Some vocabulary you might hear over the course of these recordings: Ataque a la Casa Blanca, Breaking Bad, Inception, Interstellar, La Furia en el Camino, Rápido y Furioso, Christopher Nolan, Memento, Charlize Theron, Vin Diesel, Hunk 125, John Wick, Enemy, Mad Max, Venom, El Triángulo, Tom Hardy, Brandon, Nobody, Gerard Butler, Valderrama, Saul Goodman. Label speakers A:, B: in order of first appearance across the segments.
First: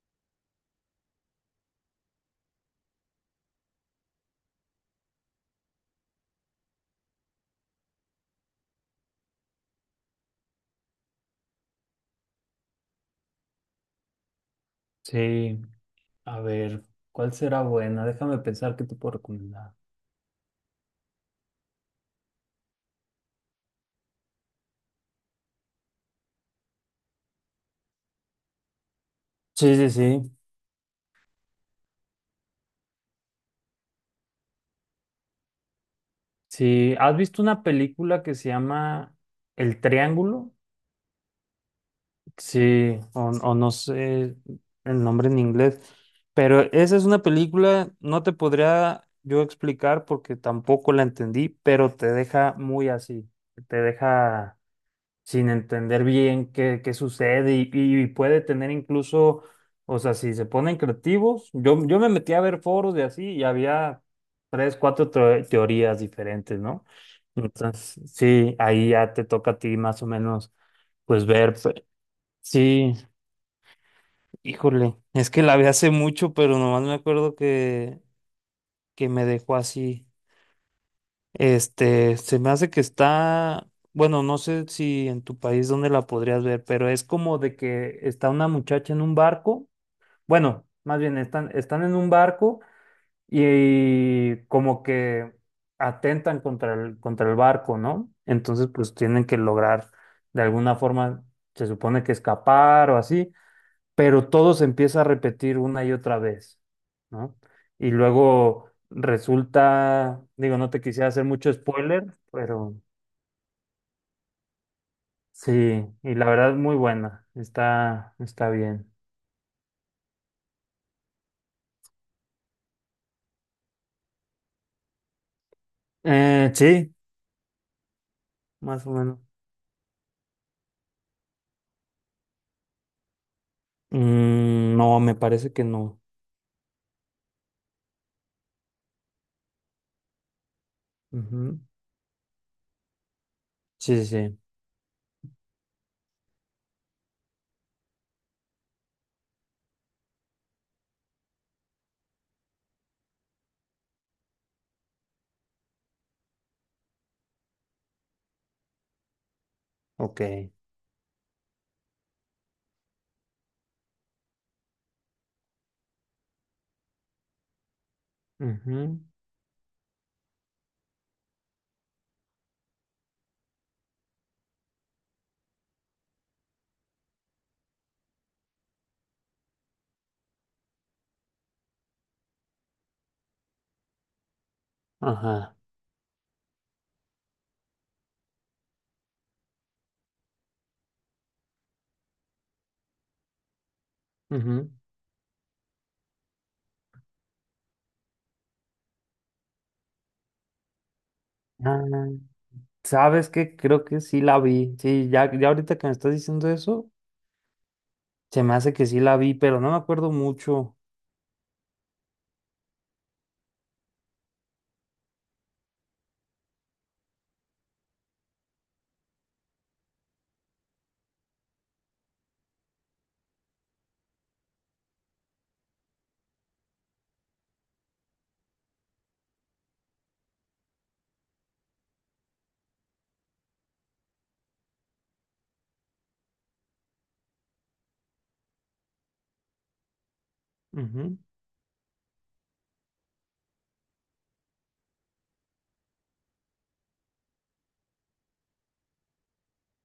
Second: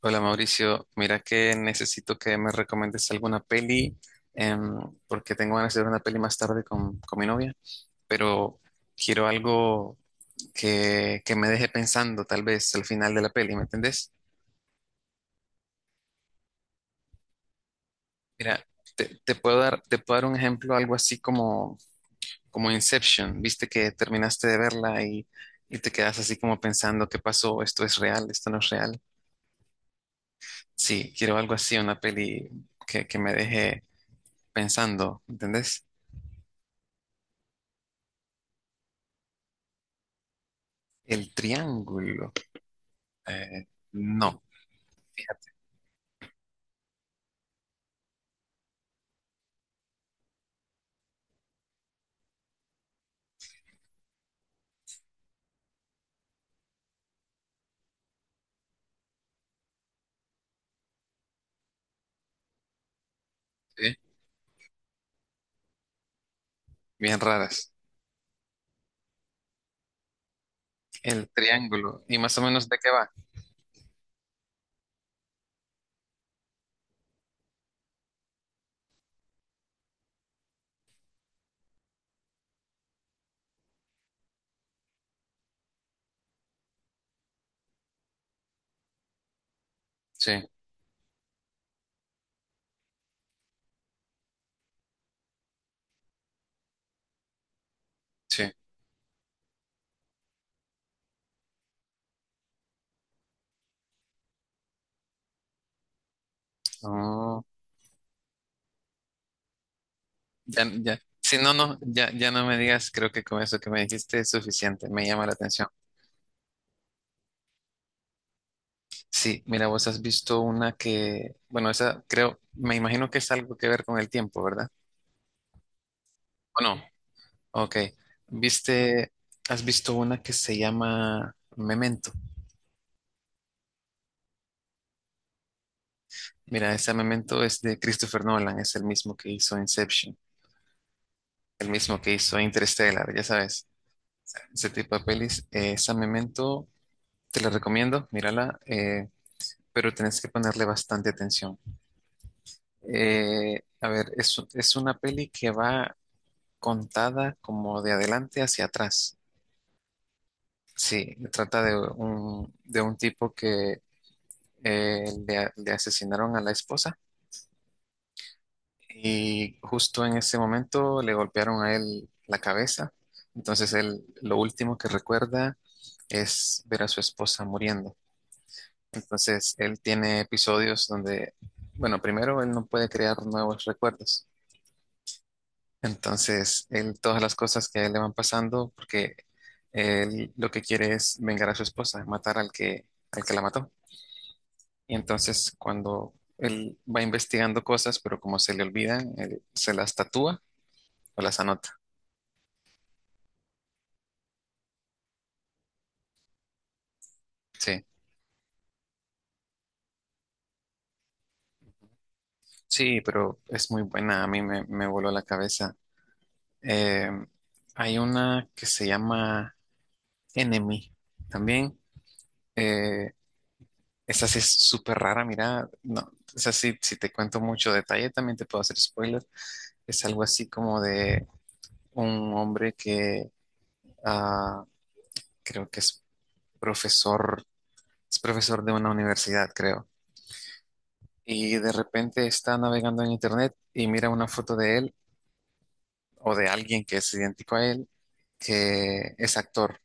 A: Hola Mauricio, mira que necesito que me recomiendes alguna peli em, porque tengo ganas de ver una peli más tarde con mi novia, pero quiero algo que me deje pensando tal vez al final de la peli, ¿me entendés?
B: Sí, a ver, ¿cuál será buena? Déjame
A: Mira,
B: pensar qué te puedo
A: te, te puedo
B: recomendar.
A: dar, te puedo dar un ejemplo, algo así como Inception, viste que terminaste de verla y te quedas así como pensando, ¿qué pasó? ¿Esto es real? ¿Esto no es real?
B: Sí, sí, sí.
A: Sí, quiero algo así, una peli que me deje pensando, ¿entendés?
B: Sí, ¿has visto una película que se llama El Triángulo?
A: El triángulo.
B: Sí, o
A: Eh,
B: no sé
A: no,
B: el nombre en
A: fíjate,
B: inglés, pero esa es una película, no te podría yo explicar porque tampoco la entendí, pero te deja muy así, te deja sin entender bien qué, qué sucede y puede tener incluso, o sea, si se ponen creativos, yo me metí a ver foros de así y
A: ¿eh?
B: había tres, cuatro teorías diferentes, ¿no?
A: Bien raras.
B: Entonces, sí, ahí ya te toca a ti más o menos, pues
A: El
B: ver,
A: triángulo. ¿Y más o menos de qué
B: sí,
A: va?
B: híjole, es que la vi hace mucho, pero nomás me acuerdo que me dejó así. Este, se me hace que está, bueno, no sé si en tu país dónde la podrías ver, pero es como de que está una muchacha en un barco,
A: Sí,
B: bueno, más bien están, están en un barco y, como que atentan contra contra el barco, ¿no?
A: sí.
B: Entonces, pues tienen que lograr de alguna forma, se supone que escapar o así, pero todo se empieza a repetir una y otra vez, ¿no?
A: Oh,
B: Y luego resulta, digo,
A: ya,
B: no te
A: ya.
B: quisiera hacer
A: Si no,
B: mucho
A: no,
B: spoiler,
A: ya, ya no me
B: pero
A: digas, creo que con eso que me dijiste es suficiente, me llama la atención.
B: sí, y la verdad muy buena, está, está bien.
A: Sí, mira, vos has visto una que, bueno, esa creo, me imagino que es algo que ver con el tiempo, ¿verdad? ¿O no?
B: Sí,
A: Ok.
B: más o
A: ¿Viste,
B: menos.
A: has visto una que se llama Memento?
B: Mm, no, me parece que no.
A: Mira, esa Memento es de Christopher Nolan, es el mismo que hizo Inception.
B: Ujú.
A: El mismo que hizo Interstellar, ya sabes,
B: Sí, sí, sí,
A: ese tipo de pelis. Esa Memento, te la recomiendo, mírala, pero tenés que ponerle bastante atención. A ver, es una peli que va contada como de adelante hacia atrás.
B: ok.
A: Sí, trata de un tipo que le asesinaron a la esposa.
B: Ujú.
A: Y justo en ese momento le golpearon a él la cabeza. Entonces él lo último que recuerda es ver a su esposa muriendo. Entonces él tiene episodios donde, bueno, primero él no puede crear nuevos recuerdos.
B: Ajá.
A: Entonces él, todas las cosas que a él le van pasando, porque él lo que quiere es vengar a su esposa, matar al que la mató.
B: Ujú.
A: Y entonces cuando él va investigando cosas, pero como se le olvidan, él se las tatúa o las anota.
B: Ah, ¿sabes qué? Creo que sí la vi. Sí, ya, ya ahorita que me estás diciendo eso,
A: Sí.
B: se me hace que sí la vi, pero no me acuerdo mucho.
A: Sí, pero es muy buena, a me voló la cabeza. Eh, hay una que se llama Enemy también. Eh, esa sí es súper rara, mira, no, esa sí, si te cuento mucho detalle también te puedo hacer spoiler. Es algo así como de un hombre que ah, creo que profesor, es profesor de una universidad, creo.
B: Ujú.
A: Y de repente está navegando en internet y mira una foto de él o de alguien que es idéntico a él, que es actor.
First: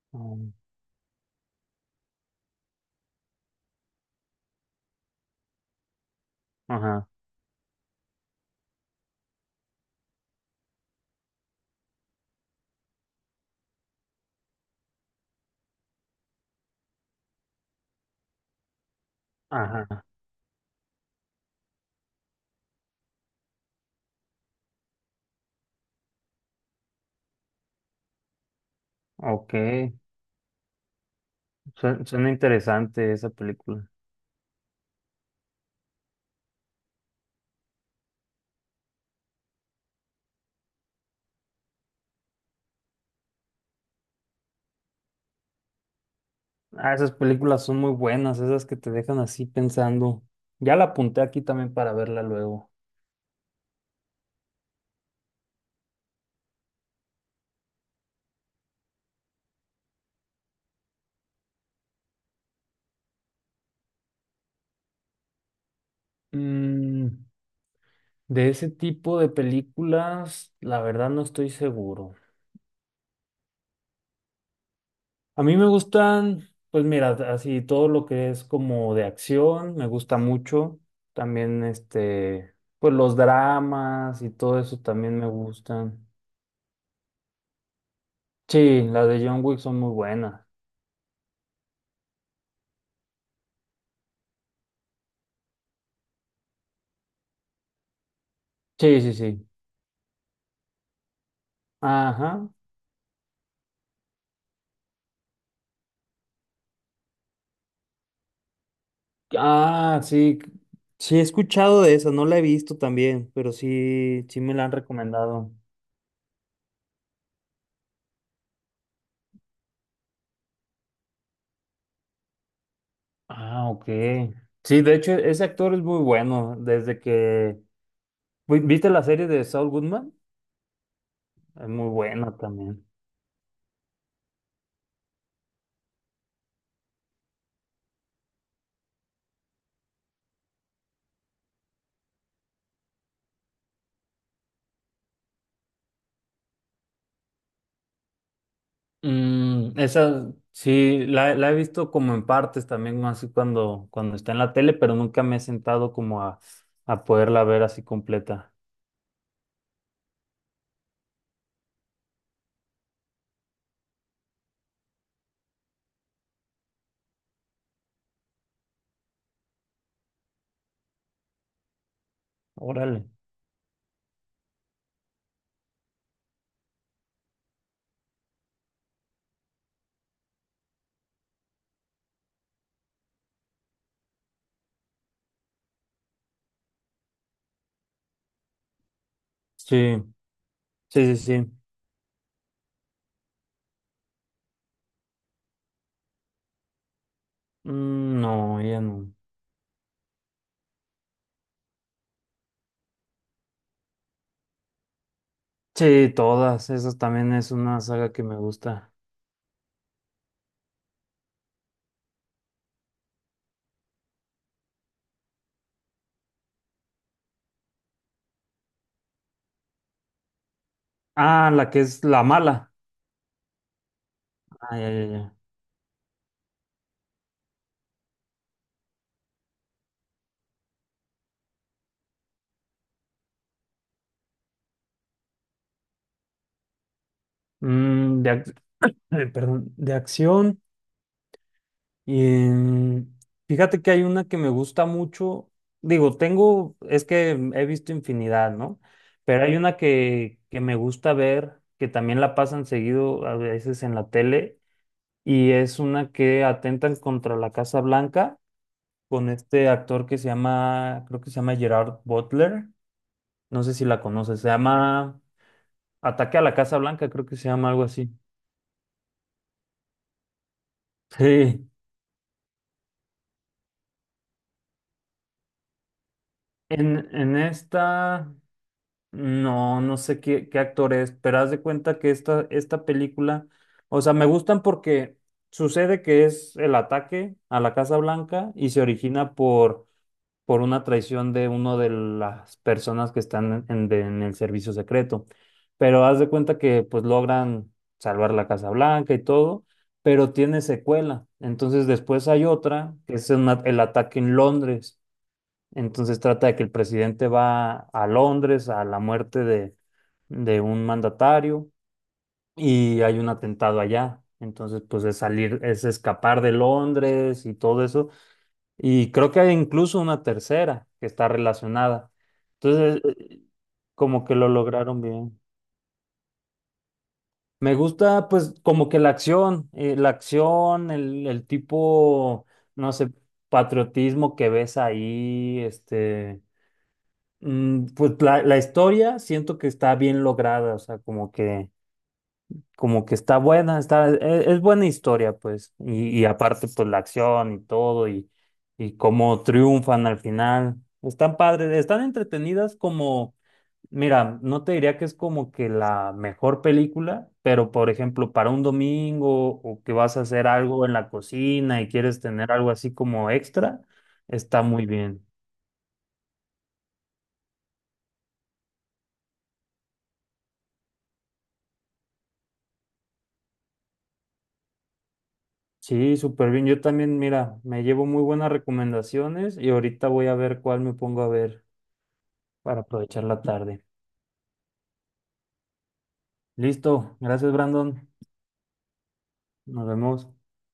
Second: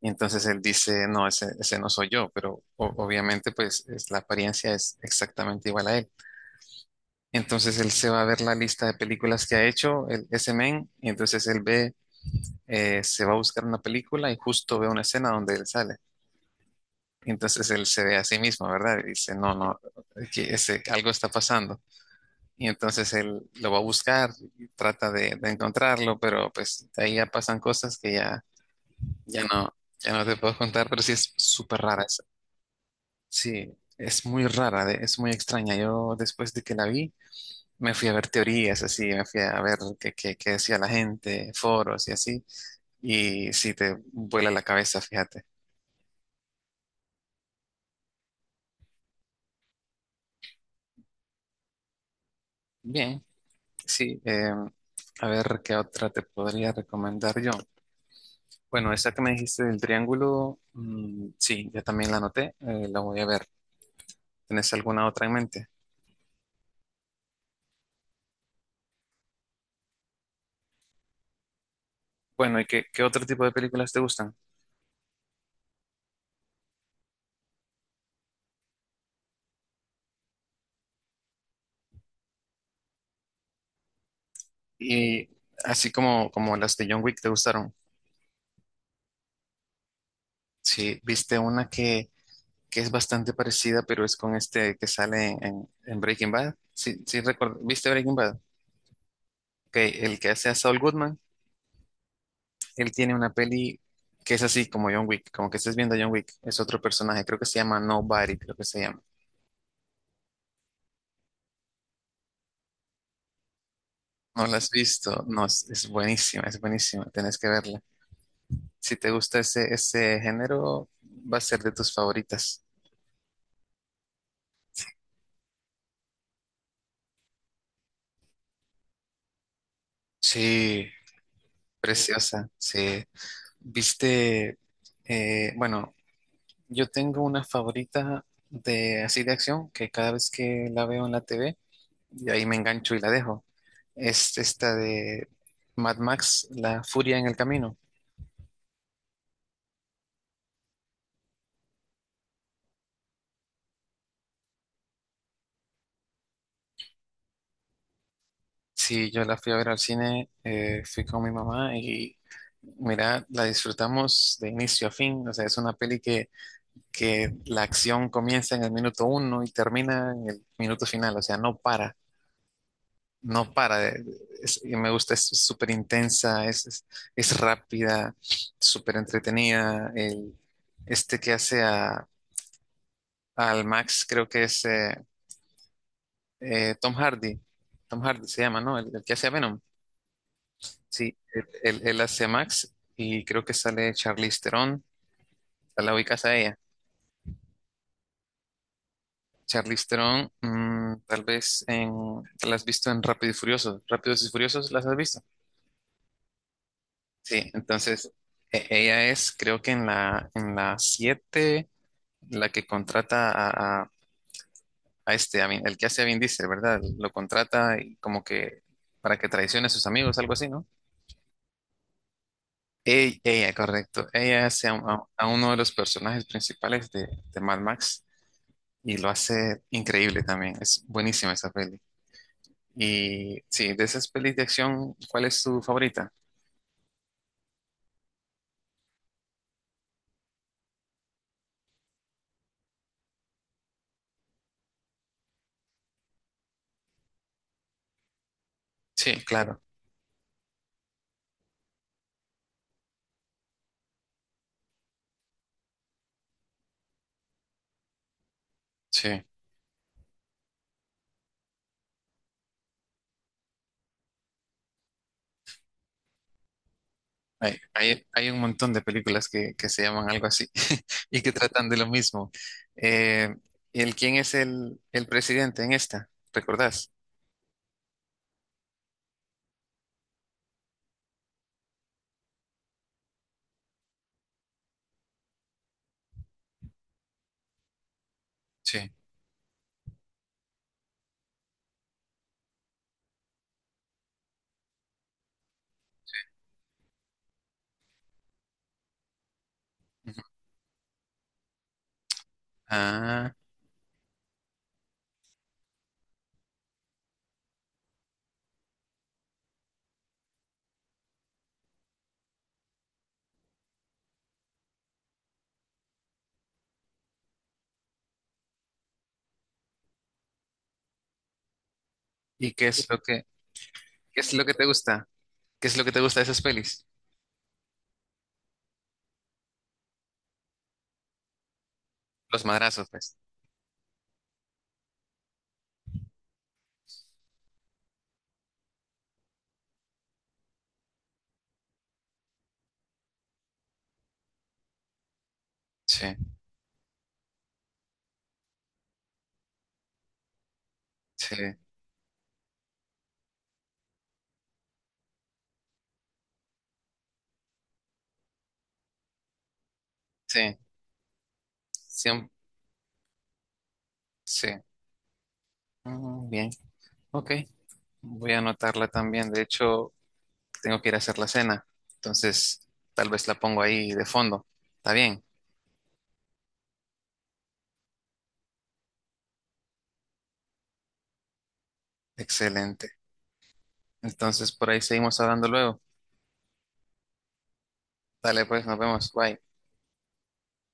A: Y entonces
B: Mm,
A: él dice, no, ese no soy yo, pero obviamente pues la apariencia es exactamente igual a él.
B: ajá,
A: Entonces él se va a ver la lista de películas que ha hecho el, ese men, y entonces él ve, se va a buscar una película y justo ve una escena donde él sale. Y entonces él se ve a sí mismo, ¿verdad? Y dice, no, no,
B: ajá,
A: que ese, algo está pasando. Y entonces él lo va a buscar, y trata de encontrarlo, pero pues ahí ya pasan cosas que ya. Ya
B: ok.
A: no, ya no te puedo contar, pero sí es súper rara
B: Suena,
A: esa.
B: suena interesante esa
A: Sí,
B: película.
A: es muy rara, es muy extraña. Yo después de que la vi, me fui a ver teorías, así, me fui a ver qué decía la gente, foros y así. Y sí, te vuela la cabeza, fíjate.
B: Ah, esas películas son muy buenas, esas que te dejan así pensando. Ya la apunté aquí también para verla luego.
A: Bien, sí. A ver, ¿qué otra te podría recomendar yo? Bueno, esa que me dijiste del triángulo, mm, sí, ya también la anoté, la voy a ver. ¿Tienes alguna otra en mente?
B: Mm, de ese tipo de películas, la verdad no estoy seguro.
A: Bueno, ¿y qué otro tipo de películas te gustan?
B: A mí me gustan, pues mira, así todo lo que es como de acción, me gusta mucho. También este, pues los dramas y todo eso también me
A: Y
B: gustan.
A: como las de John Wick te gustaron.
B: Sí, las de John Wick son muy buenas.
A: Sí, viste una que es bastante parecida, pero es con este que sale en Breaking Bad. Sí, sí, recuerdo. ¿Viste Breaking Bad?
B: Sí, sí, sí.
A: Ok, el que hace a Saul Goodman,
B: Ajá.
A: él tiene una peli que es así como John Wick, como que estés viendo a John Wick. Es otro personaje, creo que se llama Nobody, creo que se llama.
B: Ah, sí. Sí, he escuchado de esa, no la he visto también, pero sí, sí
A: ¿No
B: me
A: la
B: la
A: has
B: han
A: visto? No,
B: recomendado.
A: es buenísima, tenés que verla. Si te gusta ese género, va a ser de tus favoritas.
B: Ah, ok. Sí, de hecho, ese actor es muy bueno. Desde que... ¿Viste la serie de Saul Goodman?
A: Sí,
B: Es muy buena
A: preciosa,
B: también.
A: sí. Viste, eh, bueno, yo tengo una favorita de así de acción que cada vez que la veo en la TV, y ahí me engancho y la dejo. Es esta de Mad Max, La Furia en el Camino.
B: Mm, esa, sí, la he visto como en partes también, así cuando está en la tele, pero nunca me he sentado como a poderla ver así completa.
A: Sí, yo la fui a ver al cine, fui con mi mamá y mira, la disfrutamos de inicio a fin. O sea, es una peli que la acción comienza en el minuto uno y termina en el minuto final, o sea, no para.
B: Órale.
A: No para. Y me gusta, es súper intensa, es rápida, súper entretenida. Este que hace al Max, creo que es Tom Hardy. Tom Hardy se llama, ¿no? El que hace a Venom.
B: Sí. Sí,
A: Sí,
B: sí,
A: él,
B: sí.
A: él hace a Max y creo que sale Charlize Theron. La ubicas a ella.
B: Mm, no, ella no.
A: Charlize Theron, mm, tal vez en, la has visto en Rápido y Furioso. ¿Rápidos y Furiosos las has visto?
B: Sí, todas. Esa también
A: Sí,
B: es una
A: entonces
B: saga que me gusta.
A: ella es, creo que en la 7 la que contrata a este, el que hace a Vin Diesel, ¿verdad? Lo contrata y como que para que traicione a sus amigos, algo así, ¿no?
B: Ah, la que es la mala.
A: Ella, correcto. Ella hace
B: Ah, ya, ya,
A: a
B: ya.
A: uno de los personajes principales de Mad Max y lo hace increíble también. Es buenísima esa peli. Y sí, de esas pelis de acción, ¿cuál es tu favorita?
B: Mm, perdón, de acción. Y, mm, fíjate que hay una que me gusta mucho. Digo, tengo, es que he visto infinidad, ¿no?
A: Sí,
B: Pero hay
A: claro.
B: una que me gusta ver, que también la pasan seguido a veces en la tele, y es una que atentan contra la Casa Blanca
A: Sí.
B: con este actor que se llama, creo que se llama Gerard Butler, no sé si la conoces, se llama Ataque a la Casa Blanca, creo que se llama algo así.
A: Hay un montón de películas que se llaman algo así y que
B: Sí,
A: tratan de lo mismo. Eh, ¿El quién es el presidente en esta? ¿Recordás?
B: en esta, no, no sé qué, qué actor es, pero haz de cuenta que esta película, o sea, me gustan porque sucede que es el ataque a la Casa Blanca y se
A: Sí.
B: origina por una traición de una de las personas que están en el servicio secreto. Pero haz de cuenta que pues logran salvar la Casa Blanca y todo,
A: Ujú.
B: pero tiene secuela. Entonces después hay otra, que es
A: Ah,
B: el ataque en Londres. Entonces trata de que el presidente va a Londres a la muerte de un mandatario y hay un atentado allá. Entonces, pues es salir, es escapar de Londres y todo eso y creo que hay incluso una tercera que está relacionada.
A: ¿y qué es lo
B: Entonces,
A: qué
B: como
A: es
B: que
A: lo
B: lo
A: que te
B: lograron
A: gusta?
B: bien.
A: ¿Qué es lo que te gusta de esas pelis?
B: Me gusta, pues, como que la acción, el
A: Los
B: tipo,
A: madrazos,
B: no sé,
A: pues.
B: patriotismo que ves ahí, este, mm, pues la historia siento que está bien lograda, o sea, como que está buena, está, es, buena historia, pues.
A: Sí,
B: Y aparte, pues la acción y todo, y cómo triunfan al final.
A: sí,
B: Están padres, están entretenidas como, mira, no te diría que es como que la mejor película, pero por ejemplo, para un domingo o que vas a hacer
A: sí,
B: algo en la cocina y quieres
A: siem-
B: tener algo así como extra,
A: sí.
B: está muy bien.
A: Mm, bien, ok. Voy a anotarla también. De hecho, tengo que ir a hacer la cena. Entonces, tal vez la pongo ahí de fondo. ¿Está bien?
B: Sí, súper bien. Yo también, mira, me llevo muy buenas recomendaciones y ahorita voy a ver cuál me pongo a ver para
A: Excelente.
B: aprovechar la tarde.
A: Entonces por ahí seguimos hablando luego.
B: Listo, gracias Brandon,
A: Dale pues, nos vemos. Bye.
B: nos vemos.